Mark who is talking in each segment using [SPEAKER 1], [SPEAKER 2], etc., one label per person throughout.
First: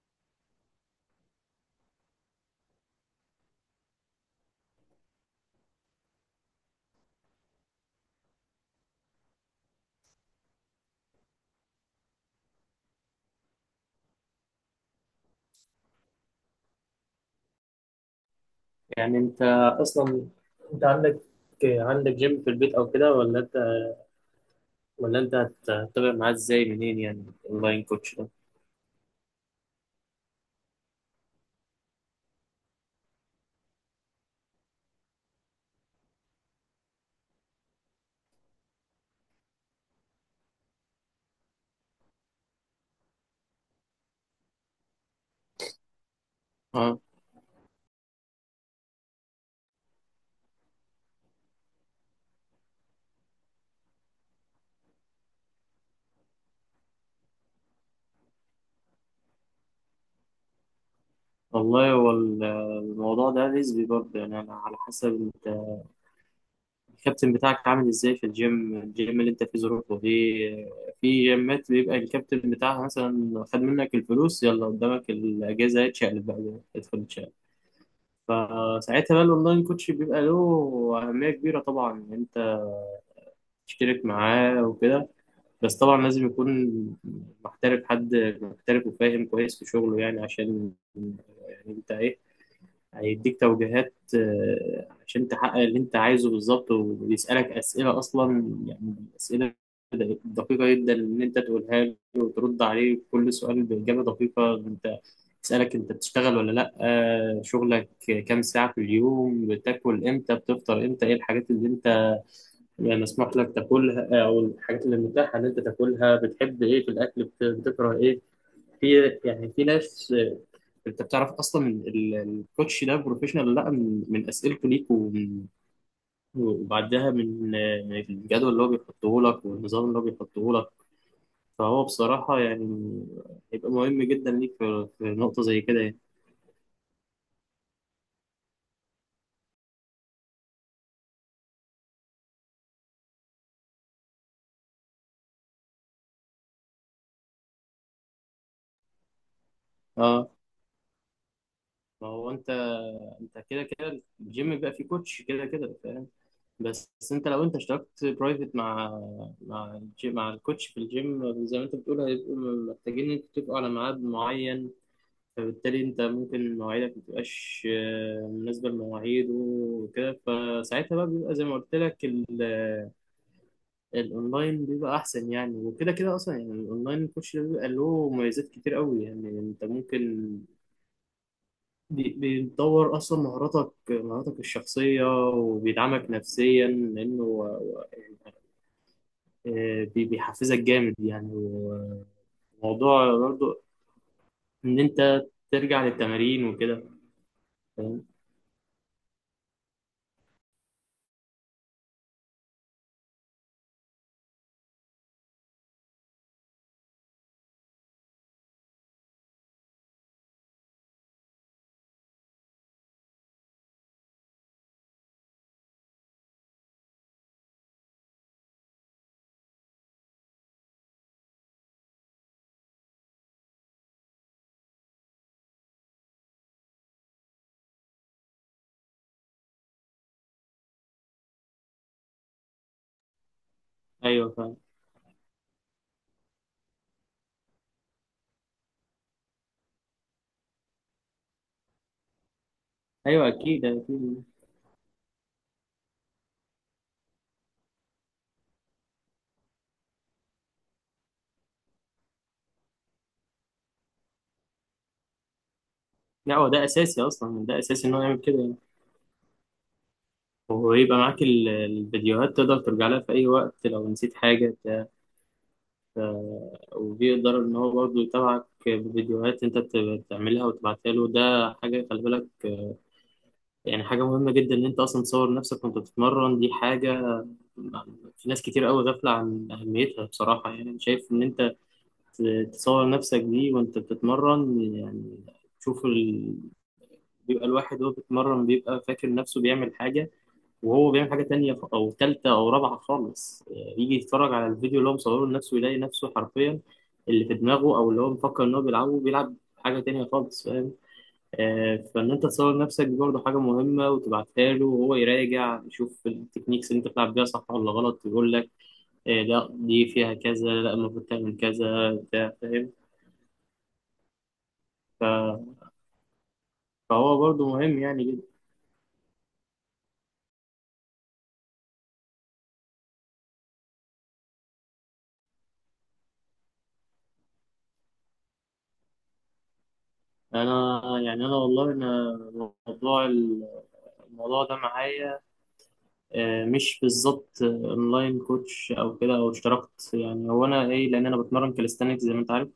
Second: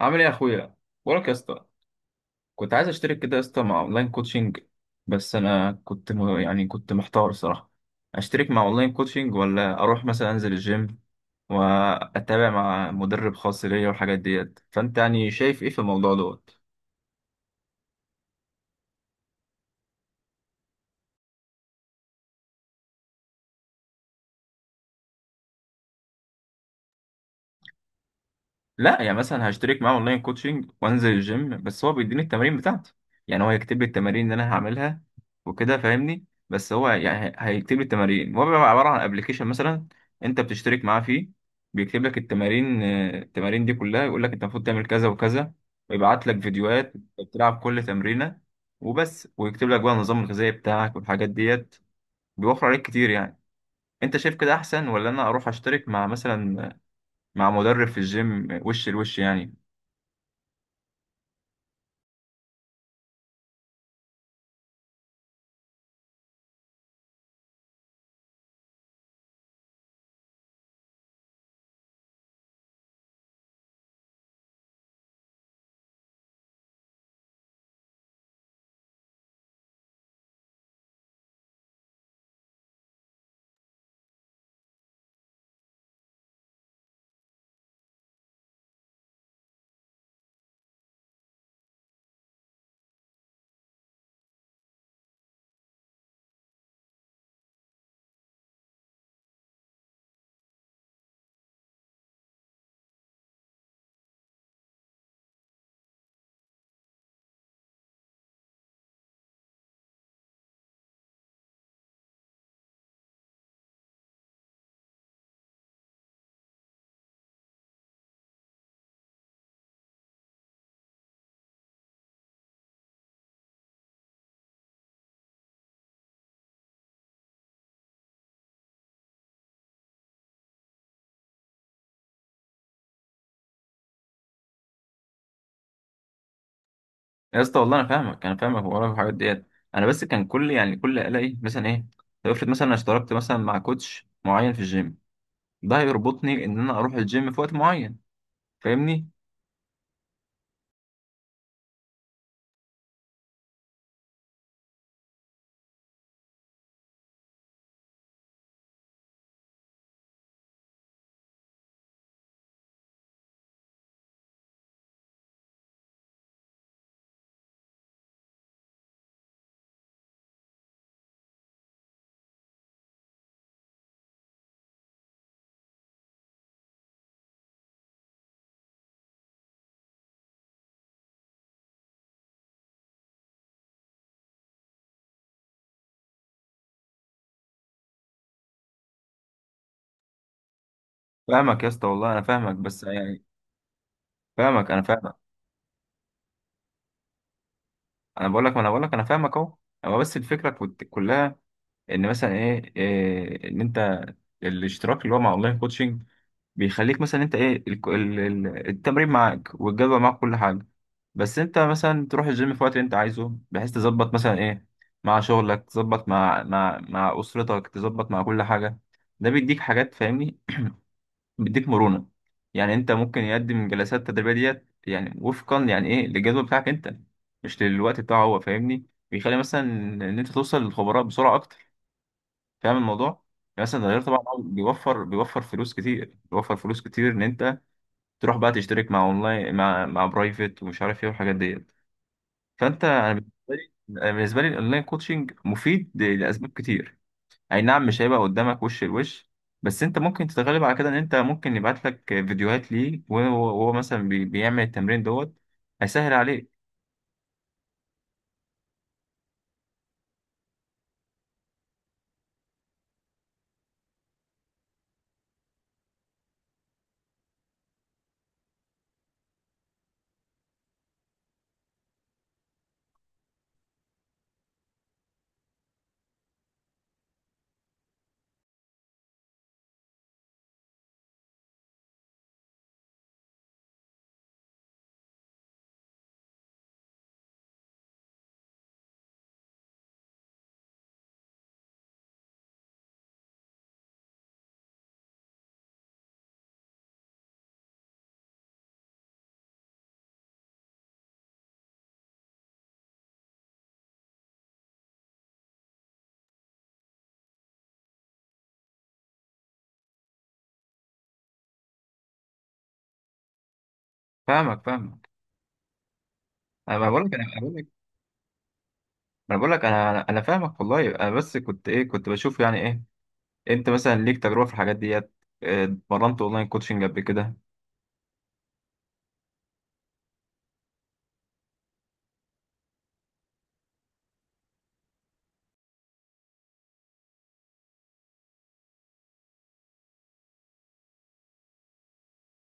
[SPEAKER 1] عامل ايه يا اخويا؟ بقولك يا اسطى، كنت عايز اشترك كده يا اسطى مع اونلاين كوتشنج. بس انا كنت يعني كنت محتار الصراحه، اشترك مع اونلاين كوتشنج ولا اروح مثلا انزل الجيم واتابع مع مدرب خاص ليا والحاجات ديت. فانت يعني شايف ايه في الموضوع دوت؟
[SPEAKER 2] يعني انت اصلا، انت عندك جيم في البيت او كده، ولا انت هتتابع معاه ازاي، منين يعني اونلاين كوتش ده؟
[SPEAKER 1] لا يعني مثلا هشترك معاه اونلاين كوتشنج وانزل الجيم، بس هو بيديني التمارين بتاعته. يعني هو هيكتب لي التمارين اللي انا هعملها وكده، فاهمني؟ بس هو يعني هيكتب لي التمارين. هو بيبقى عباره عن ابلكيشن مثلا، انت بتشترك معاه فيه، بيكتب لك التمارين. آه، التمارين دي كلها يقول لك انت المفروض تعمل كذا وكذا، ويبعت لك فيديوهات
[SPEAKER 2] اه
[SPEAKER 1] بتلعب كل تمرينه، وبس. ويكتب لك بقى النظام الغذائي بتاعك والحاجات ديت، بيوفر عليك كتير يعني. انت شايف كده احسن، ولا انا اروح اشترك مع مثلا مع مدرب في الجيم وش لوش يعني؟
[SPEAKER 2] والله، هو الموضوع ده نسبي برضه، يعني انا على حسب انت الكابتن بتاعك عامل ازاي في الجيم، اللي انت فيه ظروفه، في جيمات بيبقى الكابتن بتاعها مثلا خد منك الفلوس، يلا قدامك الاجازه اتشقلب بقى، ادخل اتشقلب. فساعتها بقى الاونلاين كوتش بيبقى له اهميه كبيره طبعا، يعني انت اشترك معاه وكده، بس طبعا لازم يكون محترف حد محترف وفاهم كويس في شغله، يعني عشان يعني انت ايه، هيديك توجيهات عشان تحقق اللي انت عايزه بالظبط، وبيسألك أسئلة أصلا، يعني أسئلة دقيقة جدا، إن أنت تقولها له وترد عليه كل سؤال بإجابة دقيقة. أنت يسألك أنت بتشتغل ولا لأ، شغلك كام ساعة في اليوم، بتاكل إمتى، بتفطر إمتى، إيه الحاجات اللي أنت يعني مسموح لك تاكلها، او الحاجات اللي متاحه ان انت تاكلها، بتحب ايه في الاكل، بتكره ايه في، يعني في ناس انت بتعرف اصلا من الكوتش ده بروفيشنال ولا لا، من اسئلته ليك وبعدها من الجدول اللي هو بيحطه لك، والنظام اللي هو بيحطه لك. فهو بصراحه يعني هيبقى مهم جدا ليك في، نقطه زي كده يعني.
[SPEAKER 1] يا اسطى والله انا فاهمك، انا فاهمك وراك في الحاجات ديت. انا بس كان كل يعني كل الاقي مثلا ايه، طب افرض مثلا انا اشتركت مثلا مع كوتش معين في الجيم، ده هيربطني ان انا اروح الجيم في وقت معين، فاهمني؟
[SPEAKER 2] اه، ما هو انت، انت كده كده الجيم بيبقى فيه كوتش كده كده، فاهم. بس انت لو انت اشتركت برايفت مع، مع الكوتش في الجيم زي ما انت بتقول، هيبقوا محتاجين ان انتوا تتفقوا على ميعاد معين، فبالتالي انت ممكن مواعيدك ما تبقاش مناسبه لمواعيده وكده، فساعتها بقى بيبقى زي ما قلت لك، الاونلاين بيبقى احسن يعني، وكده كده اصلا يعني الاونلاين الكوتش ده بيبقى له مميزات كتير قوي، يعني انت ممكن بيطور اصلا مهاراتك، الشخصيه، وبيدعمك نفسيا، لانه بيحفزك جامد يعني.
[SPEAKER 1] فاهمك يا اسطى والله انا فاهمك بس
[SPEAKER 2] وموضوع
[SPEAKER 1] يعني،
[SPEAKER 2] برضو
[SPEAKER 1] فاهمك
[SPEAKER 2] ان
[SPEAKER 1] انا فاهمك.
[SPEAKER 2] انت ترجع للتمارين وكده، فاهم.
[SPEAKER 1] انا بقول لك، ما انا بقول لك انا فاهمك اهو. هو بس الفكره كلها ان مثلا إيه ان انت الاشتراك اللي هو مع اونلاين كوتشنج بيخليك مثلا انت ايه التمرين معاك والجدول معاك كل حاجه. بس انت مثلا تروح الجيم في وقت اللي انت عايزه، بحيث تظبط مثلا ايه مع شغلك، تظبط مع مع اسرتك، تظبط مع كل حاجه. ده بيديك حاجات، فاهمني؟ بيديك مرونه، يعني انت ممكن يقدم الجلسات التدريبيه ديت يعني وفقا يعني ايه للجدول بتاعك انت، مش للوقت بتاعه هو، فاهمني؟ بيخلي مثلا ان انت توصل للخبراء بسرعه اكتر، فاهم الموضوع؟ يعني مثلا ده غير طبعا
[SPEAKER 2] ايوه فاهم.
[SPEAKER 1] بيوفر، بيوفر فلوس كتير ان انت تروح بقى تشترك مع اونلاين مع مع برايفت ومش عارف ايه والحاجات ديت. فانت انا
[SPEAKER 2] ايوه
[SPEAKER 1] بالنسبه
[SPEAKER 2] اكيد
[SPEAKER 1] لي، أنا
[SPEAKER 2] اكيد.
[SPEAKER 1] بالنسبه لي الاونلاين كوتشنج مفيد لاسباب كتير. اي نعم مش هيبقى قدامك وش لوش، بس انت ممكن تتغلب على كده، ان انت ممكن يبعت لك فيديوهات ليه، وهو وهو مثلا بيعمل التمرين دوت، هيسهل
[SPEAKER 2] لا، هو
[SPEAKER 1] عليك.
[SPEAKER 2] ده اساسي اصلا، ده اساسي ان هو يعمل كده يعني، وهو يبقى معاك الفيديوهات، تقدر ترجع لها في اي وقت لو نسيت حاجه بتاع. وبيقدر ان هو برضو يتابعك بفيديوهات انت بتعملها وتبعتها له. ده حاجه خلي بالك، يعني حاجه مهمه جدا ان انت اصلا تصور نفسك وانت بتتمرن. دي حاجه في ناس كتير قوي غافله عن اهميتها بصراحه، يعني أنا شايف ان انت تصور نفسك دي وانت بتتمرن، يعني تشوف ال... بيبقى الواحد وهو بيتمرن بيبقى فاكر نفسه بيعمل حاجة، وهو بيعمل حاجة تانية، أو تالتة أو رابعة خالص. يجي يتفرج على الفيديو اللي هو مصوره لنفسه، يلاقي نفسه حرفيا اللي في دماغه أو اللي هو مفكر إن هو بيلعبه، بيلعب حاجة تانية خالص، فاهم. فإن أنت تصور نفسك دي برضه حاجة مهمة، وتبعتها له وهو يراجع يشوف التكنيكس اللي أنت بتلعب بيها صح ولا غلط، يقول لك لا دي فيها كذا، لا المفروض تعمل كذا بتاع، فاهم.
[SPEAKER 1] فاهمك فاهمك، انا بقول
[SPEAKER 2] فهو
[SPEAKER 1] لك انا
[SPEAKER 2] برضو
[SPEAKER 1] بقول لك
[SPEAKER 2] مهم يعني جدا.
[SPEAKER 1] انا بقول لك، انا انا أنا فاهمك والله. انا بس كنت ايه كنت بشوف يعني ايه، انت مثلا ليك تجربه في الحاجات ديت؟ آه، اتمرنت اونلاين كوتشنج قبل كده؟
[SPEAKER 2] انا يعني انا والله انا موضوع الموضوع ده معايا مش بالظبط اونلاين كوتش او كده او اشتركت، يعني هو انا ايه، لان انا بتمرن كاليستانكس زي ما انت عارف.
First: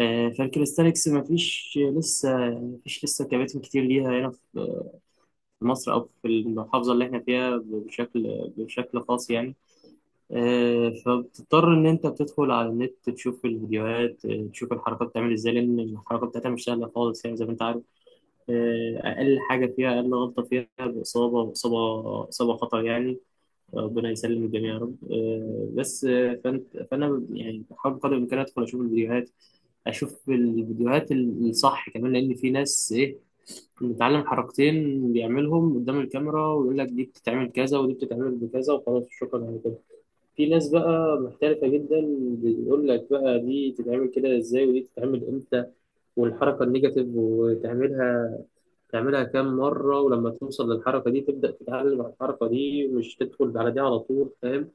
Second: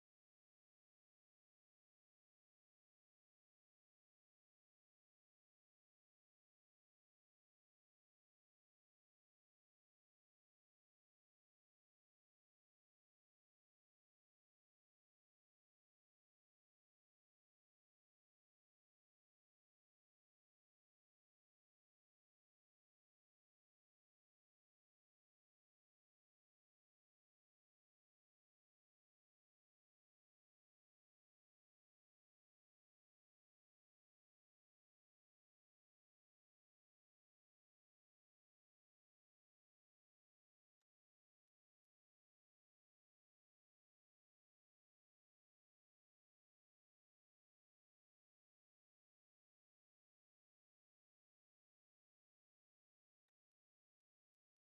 [SPEAKER 2] فالكاليستانكس مفيش لسه، يعني مفيش لسه كباتن كتير ليها هنا في، مصر او في المحافظه اللي احنا فيها، بشكل خاص يعني. فبتضطر ان انت بتدخل على النت تشوف الفيديوهات، تشوف الحركات بتعمل ازاي، لان الحركه بتاعتها مش سهله خالص يعني زي ما انت عارف. أقل حاجة فيها، أقل غلطة فيها بإصابة، إصابة خطر يعني، ربنا يسلم الجميع يا رب. آه، بس آه، فأنت فأنا يعني بحاول بقدر الإمكان أدخل أشوف الفيديوهات، الصح كمان، لأن في ناس إيه متعلم حركتين بيعملهم قدام الكاميرا ويقول لك دي بتتعمل كذا ودي بتتعمل بكذا، وخلاص شكرا على كده. في ناس بقى محترفة جدا بيقول لك بقى دي تتعمل كده ازاي، ودي تتعمل امتى، والحركة النيجاتيف وتعملها تعملها كام مرة، ولما توصل للحركة دي تبدأ تتعلم على الحركة دي، مش تدخل على دي على طول، فاهم.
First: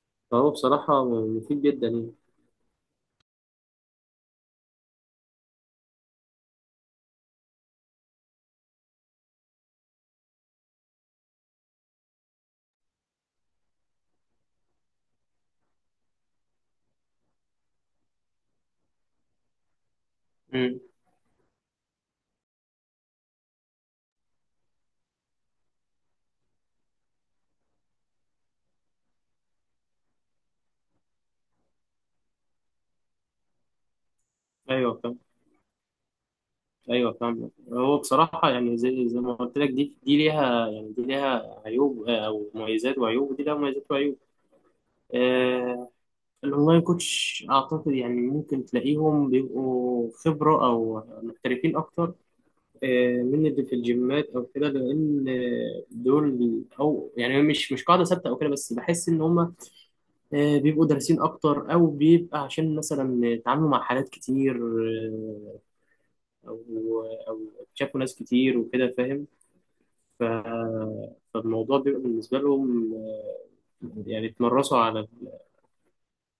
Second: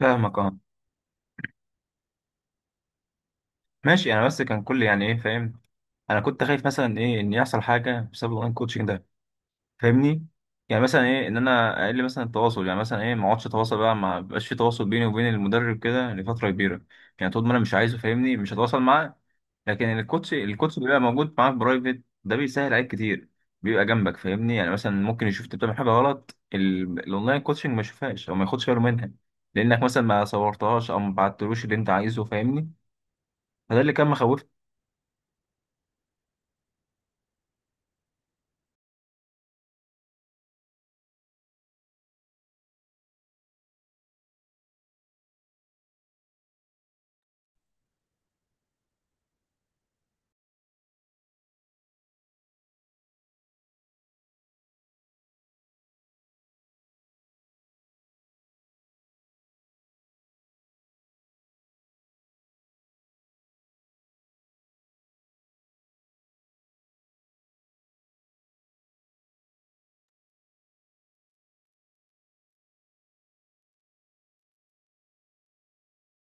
[SPEAKER 1] فاهمك،
[SPEAKER 2] فهو
[SPEAKER 1] اه.
[SPEAKER 2] بصراحة مفيد جدا يعني.
[SPEAKER 1] ماشي، انا بس كان كل يعني ايه، فاهم؟ انا كنت خايف مثلا ايه ان يحصل حاجه بسبب الاونلاين كوتشنج ده، فاهمني؟ يعني مثلا ايه ان انا اقل مثلا التواصل، يعني مثلا ايه ما اقعدش اتواصل بقى، ما بقاش في تواصل بيني وبين المدرب كده لفتره كبيره. يعني طول ما انا مش عايزه، فاهمني، مش هتواصل معاه. لكن الكوتش، الكوتش
[SPEAKER 2] مم.
[SPEAKER 1] بيبقى موجود معاك برايفت، ده بيسهل عليك كتير، بيبقى جنبك فاهمني. يعني مثلا ممكن يشوف انت بتعمل حاجه غلط، الاونلاين كوتشنج ما يشوفهاش او ما ياخدش باله منها، لانك مثلا ما صورتهاش او ما بعتلوش اللي انت عايزه، فاهمني؟ فده اللي كان مخوفني.
[SPEAKER 2] ايوه فاهم. ايوه فاهم، هو بصراحه يعني زي ما قلت لك، دي ليها يعني، دي ليها عيوب او مميزات وعيوب، ودي ليها مميزات وعيوب. آه، الاونلاين كوتش اعتقد يعني ممكن تلاقيهم بيبقوا خبره او محترفين اكتر من اللي في الجيمات او كده، لان دول او يعني مش قاعده ثابته او كده، بس بحس ان هم بيبقوا دارسين اكتر، او بيبقى عشان مثلا اتعاملوا مع حالات كتير آه، او او شافوا ناس كتير وكده، فاهم. ف- فالموضوع بيبقى بالنسبه لهم يعني اتمرسوا على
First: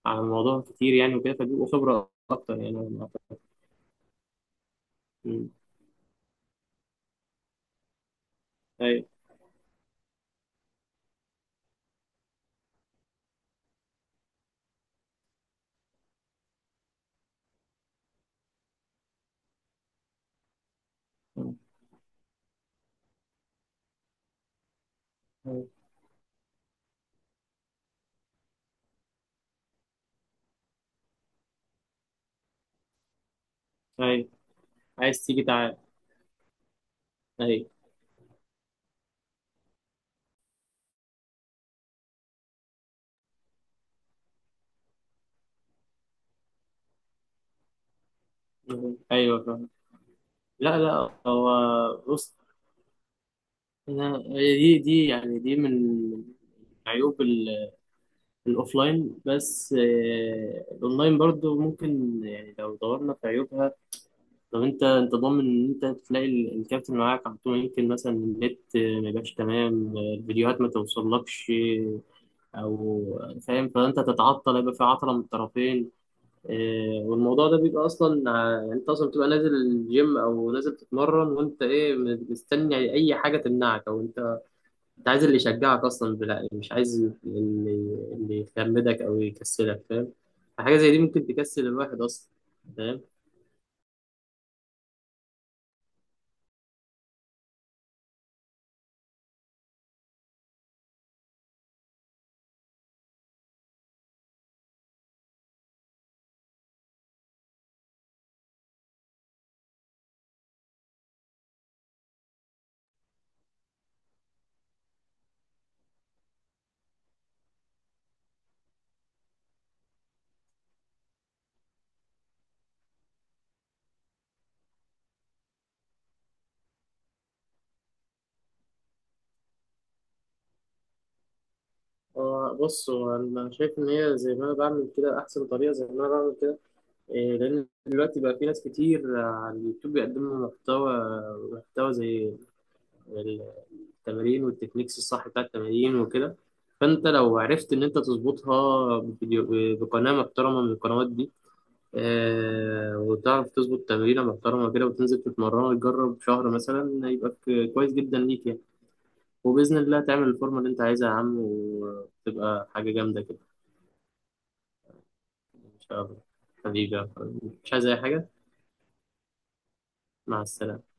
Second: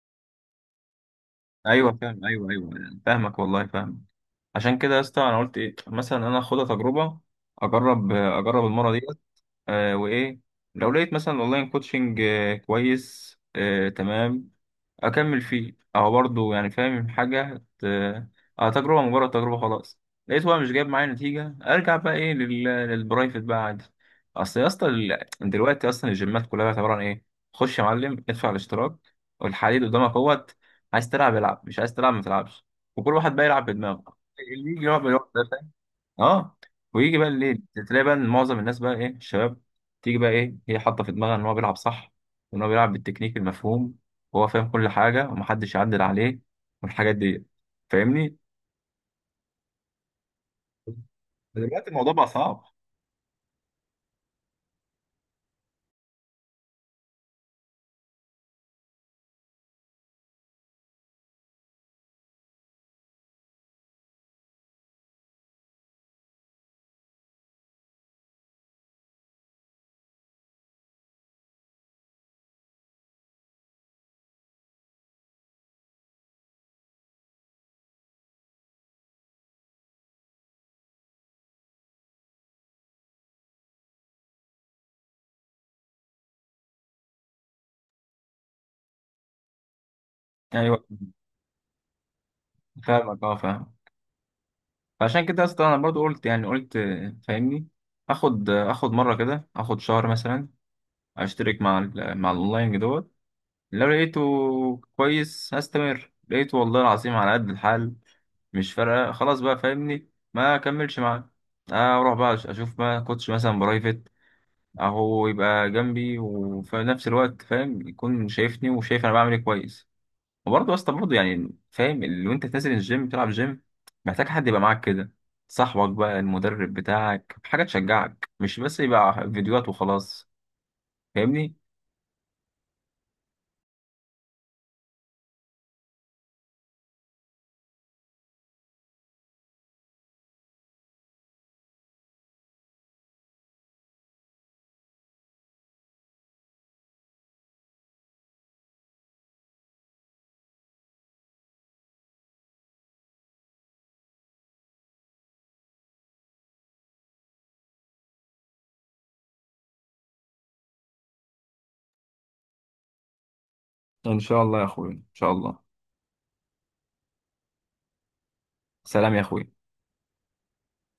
[SPEAKER 2] على الموضوع كتير يعني وكده، فبيبقوا
[SPEAKER 1] ايوه
[SPEAKER 2] خبره
[SPEAKER 1] فاهم، ايوه
[SPEAKER 2] اكتر يعني،
[SPEAKER 1] ايوه.
[SPEAKER 2] أنا أعتقد.
[SPEAKER 1] فاهمك والله فاهمك. عشان كده يا اسطى انا
[SPEAKER 2] مم.
[SPEAKER 1] قلت ايه، مثلا انا اخدها تجربه، اجرب المره
[SPEAKER 2] ايوه،
[SPEAKER 1] ديت. آه وايه، لو لقيت مثلا اونلاين كوتشنج آه كويس آه تمام، اكمل فيه. او برضه يعني فاهم حاجه اه تجربه، مجرد تجربه خلاص. لقيت هو مش جايب معايا نتيجه، ارجع بقى ايه للبرايفت بقى عادي. اصل يا اسطى
[SPEAKER 2] ايوه.
[SPEAKER 1] دلوقتي اصلا الجيمات كلها عباره عن ايه، خش يا معلم ادفع الاشتراك والحديد قدامك اهوت. عايز تلعب العب، مش عايز تلعب ما تلعبش. وكل واحد بقى يلعب بدماغه،
[SPEAKER 2] أيوه.
[SPEAKER 1] اللي يجي يلعب
[SPEAKER 2] عايز
[SPEAKER 1] بالوقت ده،
[SPEAKER 2] تيجي، تعال.
[SPEAKER 1] اه، ويجي بقى الليل
[SPEAKER 2] ايوه،
[SPEAKER 1] تلاقي بقى إن معظم الناس بقى ايه الشباب، تيجي بقى ايه هي حاطه في دماغها ان هو بيلعب صح، وان هو بيلعب بالتكنيك المفهوم، وهو فاهم كل حاجه ومحدش يعدل عليه، والحاجات دي، فاهمني؟
[SPEAKER 2] ايوه. لا لا، هو
[SPEAKER 1] دلوقتي الموضوع بقى
[SPEAKER 2] بص،
[SPEAKER 1] صعب.
[SPEAKER 2] أنا هي دي من عيوب الأوفلاين، بس الأونلاين برضو ممكن، يعني لو دورنا في عيوبها، لو أنت ضامن إن أنت تلاقي الكابتن معاك على طول، يمكن مثلا النت ما يبقاش تمام، الفيديوهات ما توصلكش، آه، أو فاهم، فأنت تتعطل، يبقى في عطلة من الطرفين. إيه، والموضوع ده بيبقى اصلا يعني انت اصلا بتبقى نازل الجيم او نازل تتمرن، وانت ايه مستني اي حاجه تمنعك، او انت عايز اللي يشجعك اصلا، بلا مش عايز اللي يخمدك او يكسلك، فاهم. حاجه
[SPEAKER 1] ايوه
[SPEAKER 2] زي دي ممكن تكسل الواحد اصلا، فاهم.
[SPEAKER 1] فاهمك، اه فاهم. فعشان كده اصلا انا برضو قلت، يعني قلت آه، فاهمني، اخد آه، اخد مره كده، اخد شهر مثلا، اشترك مع مع الاونلاين دوت. لو لقيته كويس هستمر، لقيته والله العظيم على قد الحال، مش فارقه خلاص بقى، فاهمني، ما اكملش معاه. اروح بقى اشوف ما كوتش مثلا برايفت، اهو يبقى جنبي وفي نفس الوقت، فاهم، يكون شايفني وشايف انا بعمل ايه كويس. وبرضه اصلا برضه يعني فاهم اللي، وانت نازل الجيم بتلعب جيم، محتاج حد يبقى معاك كده، صاحبك بقى، المدرب بتاعك، حاجه تشجعك، مش بس يبقى فيديوهات وخلاص، فاهمني؟
[SPEAKER 2] هو بص، هو انا شايف ان هي زي ما انا بعمل كده احسن طريقه زي ما انا بعمل كده. إيه، لان دلوقتي بقى في ناس كتير على اليوتيوب بيقدموا محتوى، زي التمارين والتكنيكس الصح بتاع التمارين وكده. فانت لو عرفت ان انت تظبطها بفيديو بقناه محترمه من القنوات دي وتعرف تظبط تمرينه محترمه كده وتنزل تتمرن وتجرب شهر مثلا، يبقى كويس جدا ليك يعني، وباذن الله تعمل الفورمه اللي انت عايزها يا عم، وتبقى حاجه جامده كده.
[SPEAKER 1] ان شاء الله يا اخويا، ان شاء الله.
[SPEAKER 2] ان شاء الله. حبيبي يا أخوي. مش عايز اي حاجه.
[SPEAKER 1] سلام يا اخويا.
[SPEAKER 2] مع السلامه.